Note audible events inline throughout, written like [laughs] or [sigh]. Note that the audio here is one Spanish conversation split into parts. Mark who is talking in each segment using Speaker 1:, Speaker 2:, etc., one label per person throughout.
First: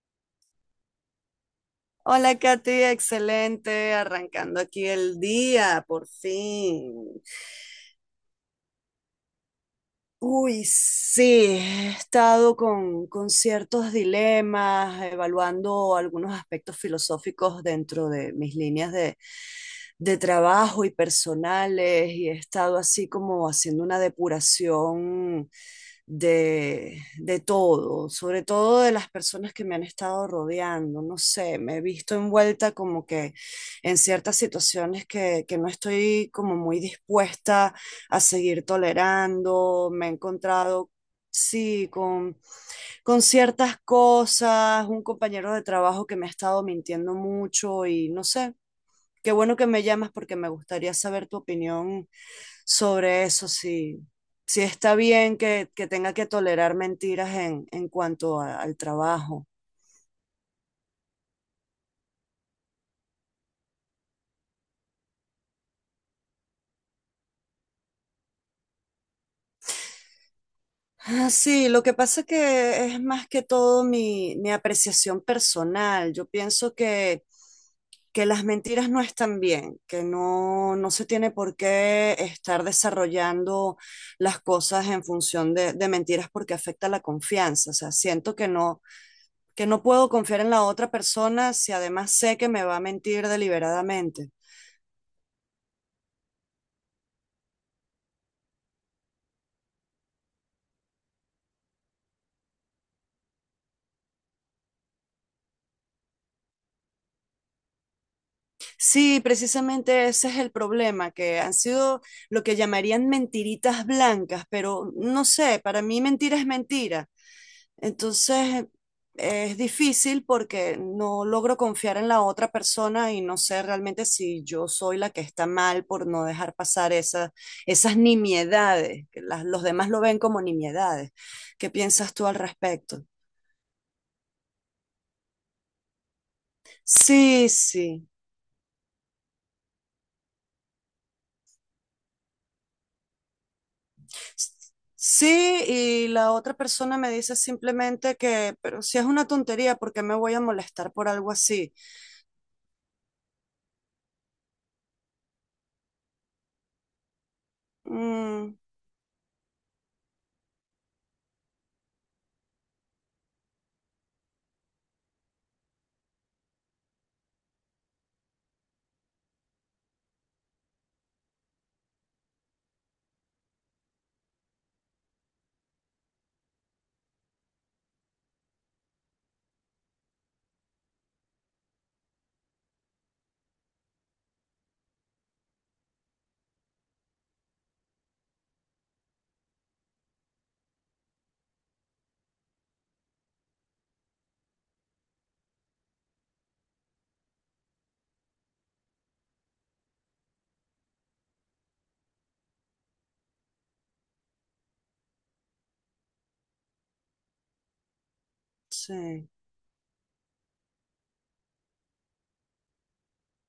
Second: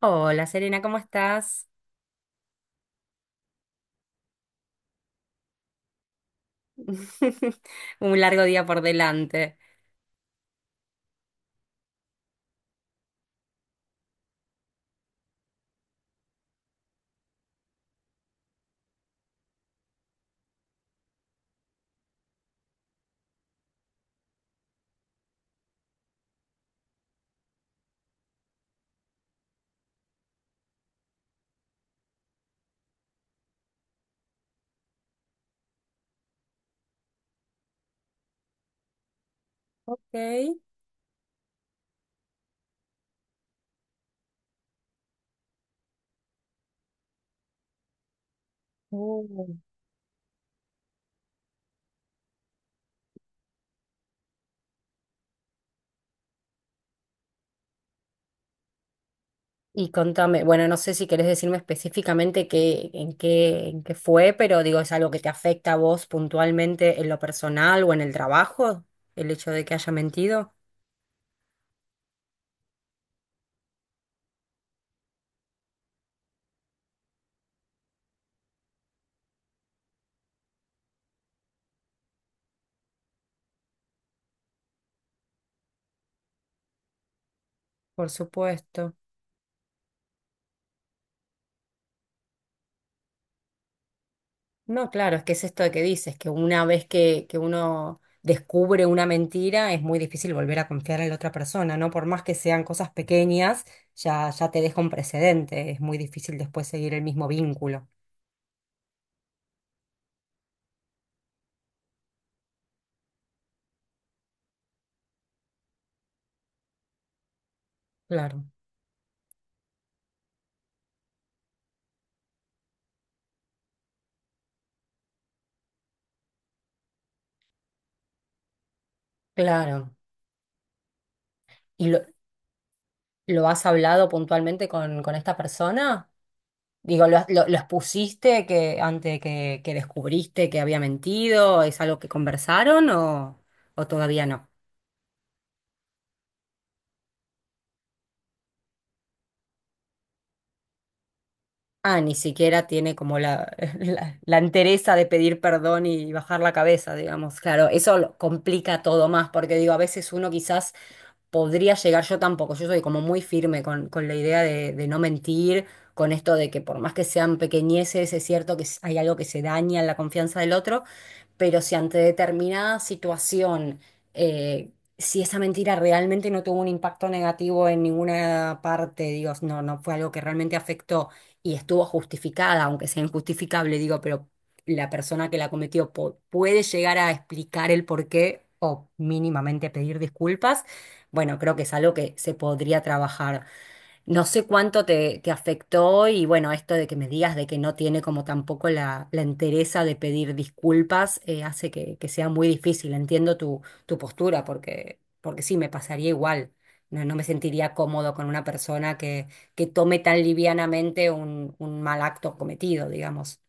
Speaker 1: Hola Serena, ¿cómo estás?
Speaker 2: Hola Katy, excelente, arrancando aquí el día, por fin.
Speaker 1: [laughs] Un largo día por delante.
Speaker 2: Uy, sí, he estado con ciertos dilemas, evaluando algunos aspectos filosóficos dentro de mis líneas de trabajo y personales, y he estado así como haciendo una depuración de todo, sobre todo de las personas que me han estado rodeando. No sé, me he visto envuelta como que en ciertas situaciones que no estoy como muy dispuesta a seguir tolerando. Me he
Speaker 1: Ok.
Speaker 2: encontrado, sí, con ciertas cosas, un compañero de trabajo que me ha estado mintiendo mucho y no sé. Qué bueno
Speaker 1: Mm.
Speaker 2: que me llamas porque me gustaría saber tu opinión sobre eso, si, si está bien que tenga que tolerar mentiras en cuanto al trabajo.
Speaker 1: Y contame, bueno, no sé si querés decirme específicamente qué, en qué fue, pero digo, ¿es algo que te afecta a vos puntualmente en lo personal o en el trabajo? El hecho de que haya mentido.
Speaker 2: Ah, sí, lo que pasa que es más que todo mi apreciación personal. Yo pienso que las mentiras no están bien, que no, no se tiene por qué estar desarrollando las cosas en función de mentiras porque afecta la confianza. O sea,
Speaker 1: Por
Speaker 2: siento
Speaker 1: supuesto.
Speaker 2: que no puedo confiar en la otra persona si además sé que me va a mentir deliberadamente.
Speaker 1: No, claro, es que es esto que dices, que una vez que uno descubre una mentira, es muy difícil volver a confiar en la otra persona, ¿no? Por más que sean cosas pequeñas, ya te deja un precedente, es muy difícil después seguir el mismo vínculo.
Speaker 2: Sí, precisamente ese es el problema, que han sido lo que llamarían mentiritas blancas, pero no sé, para mí mentira es mentira.
Speaker 1: Claro,
Speaker 2: Entonces es difícil porque no logro confiar en la otra persona y no sé realmente si yo soy la que está mal por no dejar pasar esas nimiedades, que los demás
Speaker 1: claro.
Speaker 2: lo ven como nimiedades. ¿Qué
Speaker 1: ¿Y lo,
Speaker 2: piensas tú al respecto?
Speaker 1: lo has hablado puntualmente con esta persona? Digo, ¿lo, lo,
Speaker 2: Sí,
Speaker 1: lo
Speaker 2: sí.
Speaker 1: expusiste que, antes que descubriste que había mentido? ¿Es algo que conversaron o todavía no?
Speaker 2: Sí, y la otra persona me dice simplemente que, pero si es una tontería, ¿por qué me voy a molestar por algo así?
Speaker 1: Ah, ni siquiera tiene como la, [laughs] la entereza de pedir perdón y bajar la cabeza, digamos. Claro, eso lo
Speaker 2: Mm,
Speaker 1: complica todo más, porque digo, a veces uno quizás podría llegar yo tampoco. Yo soy como muy firme con la idea de no mentir, con esto de que por más que sean pequeñeces, es cierto que hay algo que se daña en la confianza del otro, pero si ante determinada situación, eh, si esa mentira realmente no tuvo un impacto negativo en ninguna parte, digo, no, no fue algo que realmente afectó y estuvo justificada, aunque sea injustificable, digo, pero la persona que la cometió puede llegar a explicar el porqué o mínimamente pedir disculpas, bueno, creo que es algo que se podría trabajar. No sé cuánto te, te afectó y bueno, esto de que me digas de que no tiene como tampoco la, la entereza de pedir disculpas, hace que sea muy difícil. Entiendo tu, tu postura porque, porque sí, me pasaría igual. No, no me sentiría cómodo con una persona
Speaker 2: sí,
Speaker 1: que tome tan livianamente un mal acto cometido, digamos.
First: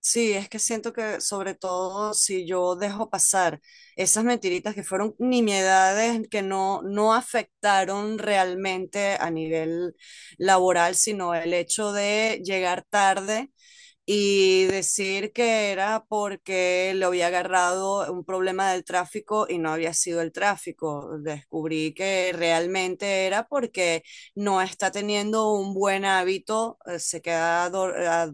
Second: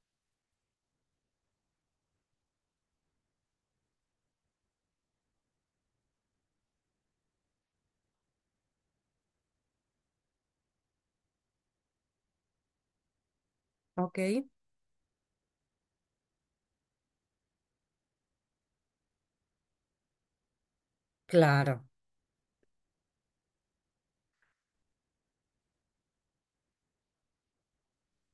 Speaker 2: sí, es que siento que sobre todo si yo dejo pasar esas mentiritas que fueron nimiedades que no, no afectaron realmente a nivel laboral, sino el hecho de llegar tarde
Speaker 1: Ok.
Speaker 2: y decir que era porque le había agarrado un problema del tráfico y no había sido el tráfico.
Speaker 1: Claro.
Speaker 2: Descubrí que realmente era porque no está teniendo un buen hábito. Se queda dor- a-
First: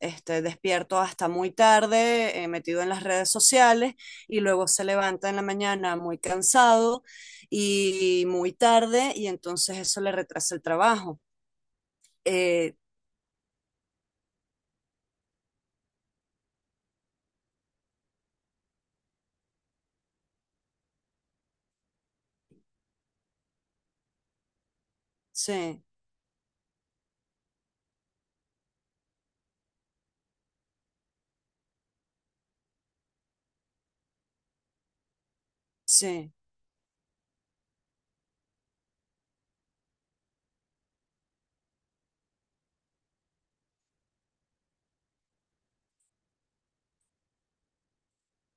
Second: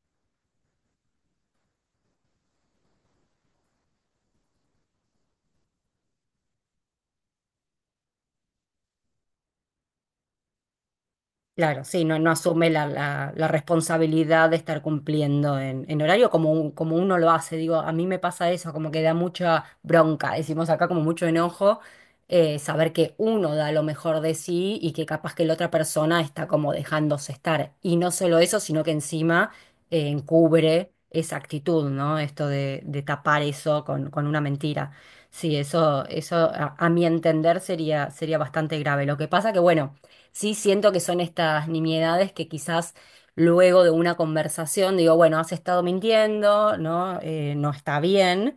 Speaker 2: este, despierto hasta muy tarde, metido en las redes sociales y luego se levanta en la mañana muy cansado y muy tarde y entonces eso le retrasa el trabajo.
Speaker 1: Claro, sí, no, no asume
Speaker 2: Eh,
Speaker 1: la, la responsabilidad de estar cumpliendo en horario como, como uno lo hace. Digo, a mí me pasa eso, como que da mucha bronca, decimos acá como mucho enojo, saber que uno da lo mejor de sí y que capaz que la otra
Speaker 2: sí,
Speaker 1: persona está como dejándose estar. Y no solo eso, sino que encima encubre esa actitud, ¿no? Esto de tapar eso con una mentira. Sí, eso,
Speaker 2: sí,
Speaker 1: eso a mi entender sería, sería bastante grave. Lo que pasa que, bueno. Sí, siento que son estas nimiedades que quizás luego de una conversación digo, bueno, has estado mintiendo, ¿no? No está bien,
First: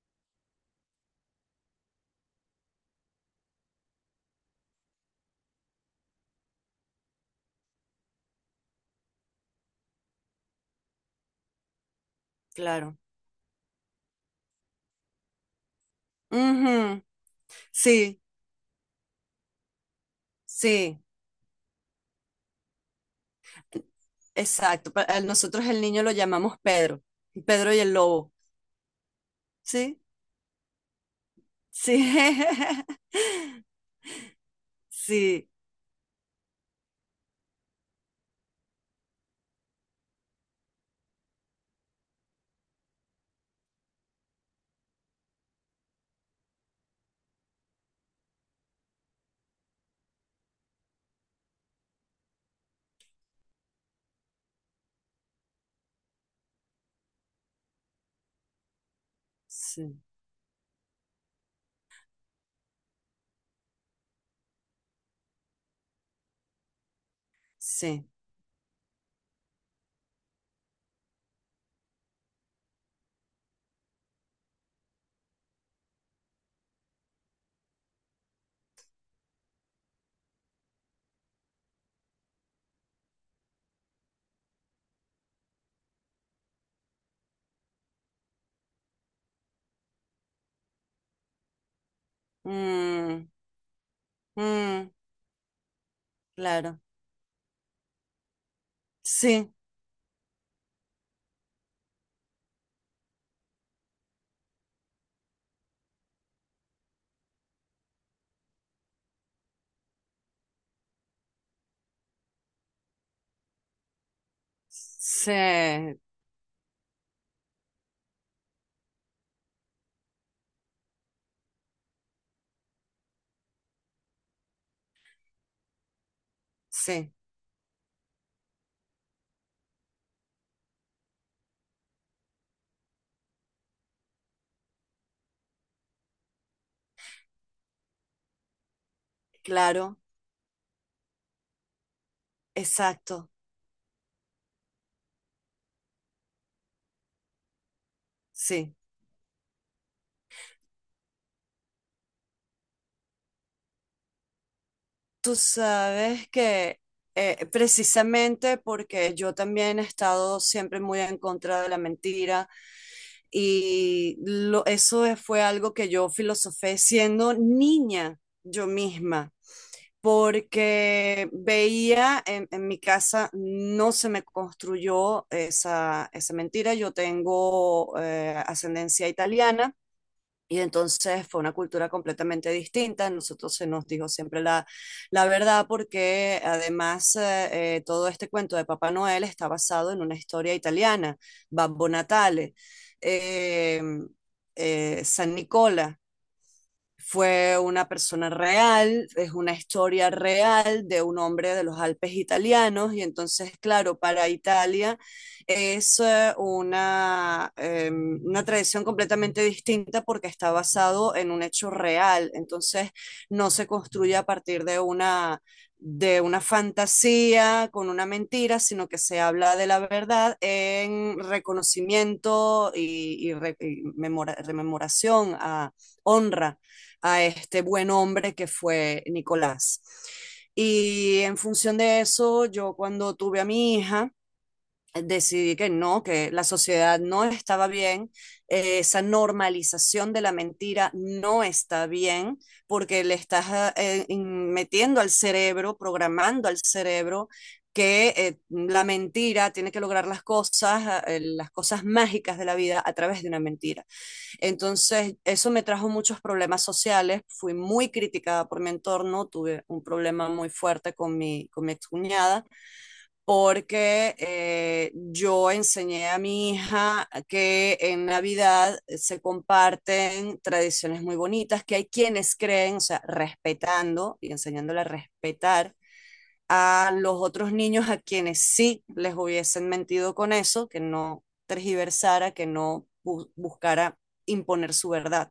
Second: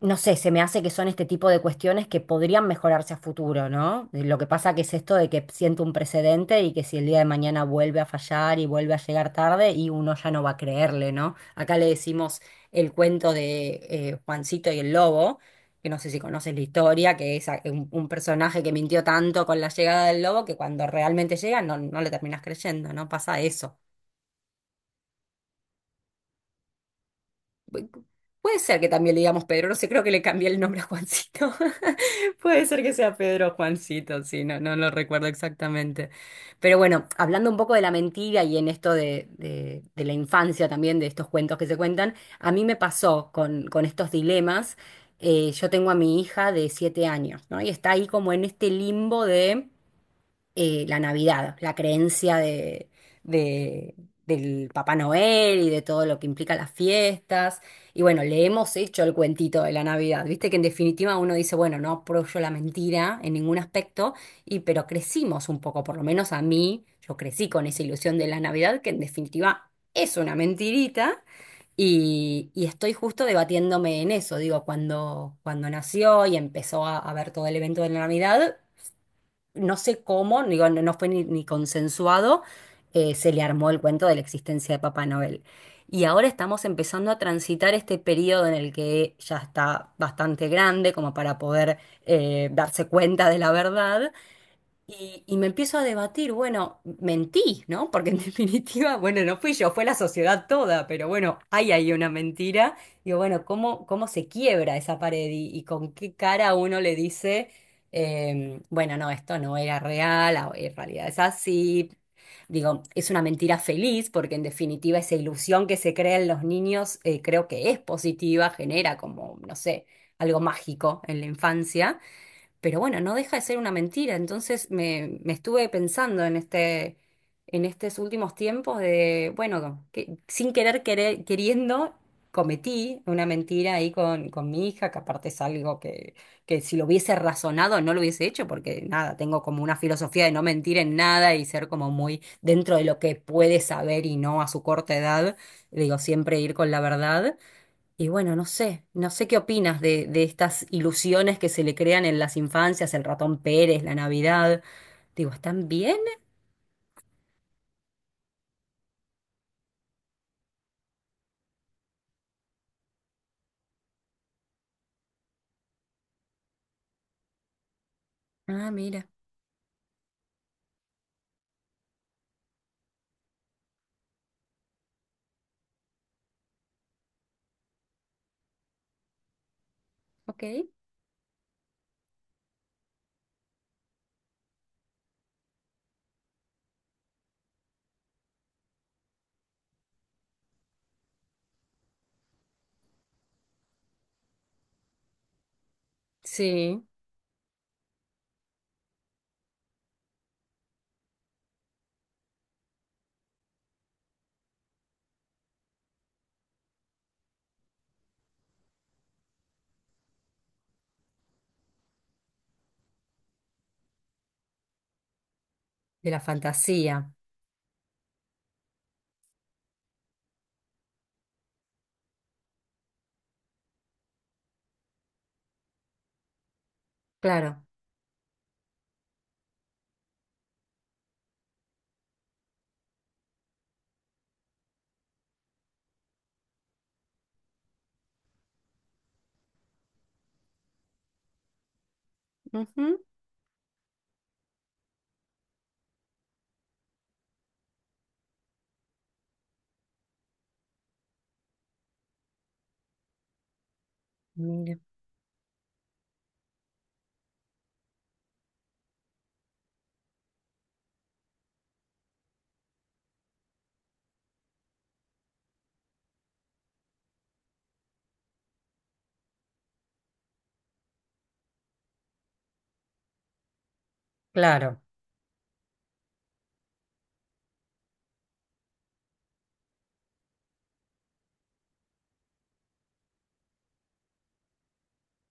Speaker 1: no sé, se me hace que son este tipo de cuestiones que podrían mejorarse a futuro, ¿no? Lo que pasa que es esto de que siento un precedente y que si el día de mañana vuelve a fallar y vuelve a llegar tarde y uno ya no va a creerle, ¿no? Acá le decimos el
Speaker 2: claro.
Speaker 1: cuento de Juancito y el lobo, que no sé si conoces la
Speaker 2: Ujú.
Speaker 1: historia, que es un
Speaker 2: Sí,
Speaker 1: personaje que mintió tanto con la llegada del lobo que cuando
Speaker 2: sí,
Speaker 1: realmente llega no, no le terminas creyendo, ¿no? Pasa eso.
Speaker 2: exacto. Pa- a Nosotros el niño lo llamamos Pedro, Pedro y el lobo.
Speaker 1: Puede ser que también le digamos Pedro, no sé,
Speaker 2: Sí,
Speaker 1: creo que le cambié el nombre a Juancito.
Speaker 2: sí,
Speaker 1: [laughs] Puede ser que
Speaker 2: [laughs]
Speaker 1: sea Pedro o Juancito, sí, no, no lo recuerdo
Speaker 2: sí,
Speaker 1: exactamente. Pero bueno, hablando un poco de la mentira y en esto de, de la infancia también, de estos cuentos que se cuentan, a mí me pasó con estos dilemas. Yo tengo a mi hija de 7 años, ¿no? Y está ahí como en este limbo de la Navidad, la creencia de, de- del Papá Noel y de todo lo que implica las fiestas. Y bueno, le hemos hecho el cuentito de la
Speaker 2: sí,
Speaker 1: Navidad. Viste que en definitiva uno dice, bueno, no apoyo la mentira en ningún aspecto, y, pero crecimos un poco, por lo menos a mí, yo crecí con esa
Speaker 2: sí.
Speaker 1: ilusión de la Navidad, que en definitiva es una mentirita. Y estoy justo debatiéndome en eso, digo, cuando, cuando nació y empezó a ver todo el evento de la Navidad, no sé cómo, digo, no, no fue ni, ni consensuado, se le armó el cuento de la existencia de Papá Noel. Y ahora estamos empezando a transitar este periodo en el que ya está bastante grande como para poder darse
Speaker 2: Mm,
Speaker 1: cuenta de la verdad
Speaker 2: mm,
Speaker 1: y me empiezo a debatir, bueno,
Speaker 2: claro,
Speaker 1: mentí, ¿no? Porque en [laughs] definitiva, bueno, no
Speaker 2: sí,
Speaker 1: fui yo, fue la sociedad toda, pero bueno, hay ahí una mentira. Digo, bueno, ¿cómo, cómo se quiebra esa pared y con qué cara uno le dice, bueno, no, esto no era real, ah, en realidad es así. Digo, es una mentira feliz porque en definitiva esa ilusión que se
Speaker 2: sí,
Speaker 1: crea en los niños, creo que es positiva, genera como, no sé, algo mágico en la infancia. Pero bueno, no deja de ser una mentira. Entonces me estuve pensando en este,
Speaker 2: sí,
Speaker 1: en estos últimos tiempos de, bueno, que, sin querer, queriendo, cometí una mentira ahí con mi hija, que aparte es algo que si lo hubiese razonado no lo hubiese hecho, porque nada, tengo como una
Speaker 2: claro,
Speaker 1: filosofía de no mentir en nada y ser como muy dentro de lo que
Speaker 2: exacto,
Speaker 1: puede saber y no a su corta edad. Digo, siempre ir con la verdad. Y bueno, no
Speaker 2: sí.
Speaker 1: sé, no sé qué opinas de estas ilusiones que se le crean en las infancias, el ratón Pérez, la Navidad. Digo,
Speaker 2: Tú
Speaker 1: ¿están bien?
Speaker 2: sabes que precisamente porque yo también he estado siempre muy en contra de la mentira y eso fue algo que yo filosofé siendo niña yo
Speaker 1: Ah, mira,
Speaker 2: misma, porque veía en mi casa no se me construyó esa mentira. Yo tengo ascendencia italiana. Y
Speaker 1: ok.
Speaker 2: entonces fue una cultura completamente distinta. Nosotros se nos dijo siempre la verdad porque además todo este cuento de Papá Noel está basado en una historia italiana, Babbo Natale, eh, San Nicola,
Speaker 1: Sí,
Speaker 2: fue una persona real, es una historia real de un hombre de los Alpes italianos y entonces, claro, para Italia es una tradición completamente distinta porque está basado en un hecho real, entonces no se construye a partir
Speaker 1: de la
Speaker 2: de una
Speaker 1: fantasía,
Speaker 2: fantasía con una mentira, sino que se habla de la verdad en reconocimiento y rememoración a honra a este
Speaker 1: claro.
Speaker 2: buen hombre que fue Nicolás. Y en función de eso, yo cuando tuve a mi hija, decidí que no, que la sociedad no estaba bien, esa normalización de la mentira no está bien,
Speaker 1: Ujú,
Speaker 2: porque le estás metiendo al cerebro, programando al cerebro que la mentira tiene que lograr las cosas, las cosas mágicas de la vida a través de una mentira.
Speaker 1: mira,
Speaker 2: Entonces, eso me trajo muchos problemas sociales, fui muy criticada por mi entorno, tuve un problema muy fuerte con mi excuñada porque yo enseñé a mi hija que en Navidad se comparten tradiciones muy bonitas, que hay quienes creen, o sea, respetando y
Speaker 1: claro.
Speaker 2: enseñándola a respetar a los otros niños a quienes sí les hubiesen mentido con eso, que no tergiversara, que no buscara imponer su verdad.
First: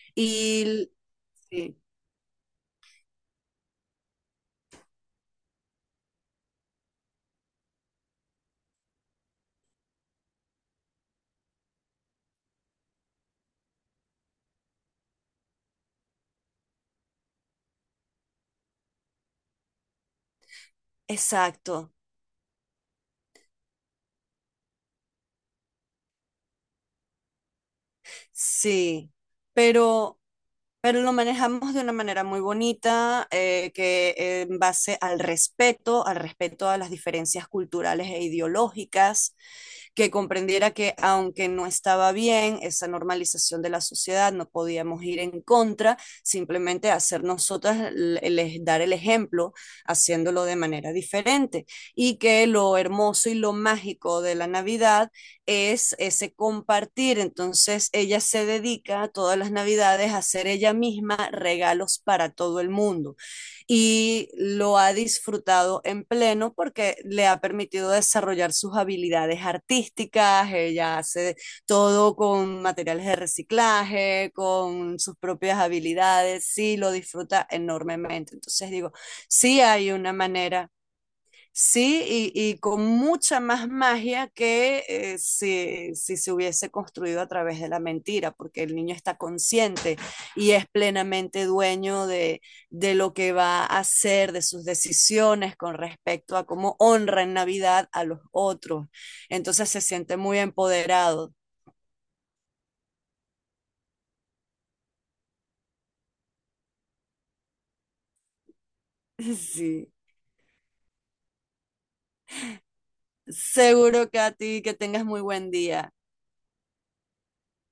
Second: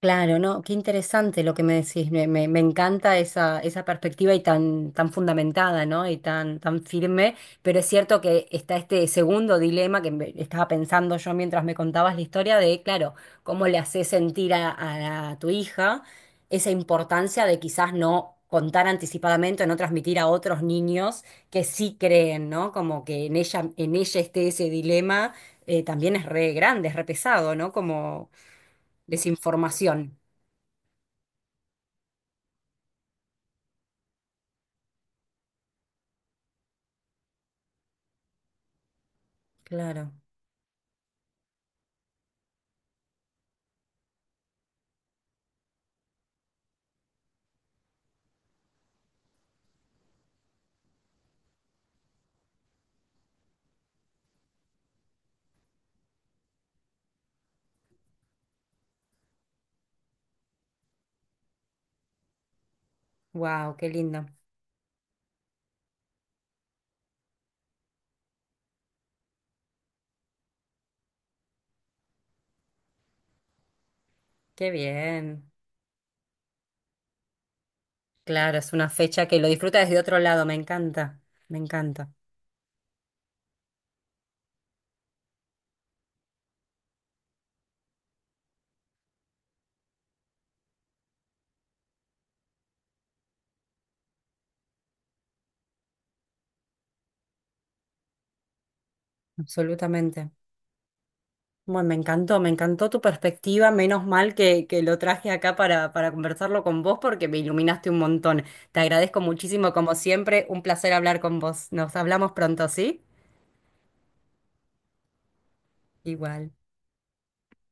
Speaker 1: Claro, no, qué
Speaker 2: Y
Speaker 1: interesante lo que me
Speaker 2: sí,
Speaker 1: decís. Me, me encanta esa, esa perspectiva y tan, tan fundamentada, ¿no? Y tan, tan firme. Pero es cierto que está este segundo dilema que estaba pensando yo mientras me contabas la historia de, claro, cómo le haces sentir a, a tu hija esa importancia de quizás no contar anticipadamente o no transmitir a otros niños que
Speaker 2: exacto.
Speaker 1: sí creen, ¿no? Como que en ella esté ese dilema, también es re grande, es re pesado, ¿no? Como
Speaker 2: Sí,
Speaker 1: desinformación.
Speaker 2: pero, pero lo manejamos de una manera muy bonita, que en base al respeto a las diferencias culturales e ideológicas, que
Speaker 1: Claro.
Speaker 2: comprendiera que aunque no estaba bien esa normalización de la sociedad, no podíamos ir en contra, simplemente hacer nosotras, dar el ejemplo haciéndolo de manera diferente y que lo hermoso y lo mágico de la Navidad es ese compartir. Entonces ella se dedica todas las navidades a hacer ella misma regalos para todo el mundo
Speaker 1: Wow, qué lindo.
Speaker 2: y lo ha disfrutado en pleno porque le ha permitido desarrollar sus habilidades artísticas. Ella hace todo con materiales de reciclaje,
Speaker 1: Qué
Speaker 2: con sus
Speaker 1: bien.
Speaker 2: propias habilidades, sí, lo disfruta enormemente.
Speaker 1: Claro,
Speaker 2: Entonces
Speaker 1: es una
Speaker 2: digo,
Speaker 1: fecha que lo
Speaker 2: sí
Speaker 1: disfruta
Speaker 2: hay
Speaker 1: desde
Speaker 2: una
Speaker 1: otro lado. Me
Speaker 2: manera.
Speaker 1: encanta. Me encanta.
Speaker 2: Sí, y con mucha más magia que si se hubiese construido a través de la mentira, porque el niño está consciente y es plenamente dueño de lo que va a hacer, de sus decisiones con respecto a cómo honra en Navidad a los otros. Entonces se siente
Speaker 1: Absolutamente.
Speaker 2: muy empoderado.
Speaker 1: Bueno, me encantó tu perspectiva. Menos mal que lo traje acá para conversarlo con vos porque me iluminaste un montón. Te agradezco
Speaker 2: [laughs]
Speaker 1: muchísimo,
Speaker 2: Sí,
Speaker 1: como siempre. Un placer hablar con vos. Nos hablamos pronto, ¿sí?
Speaker 2: seguro que a ti que tengas muy buen día.
Speaker 1: Igual.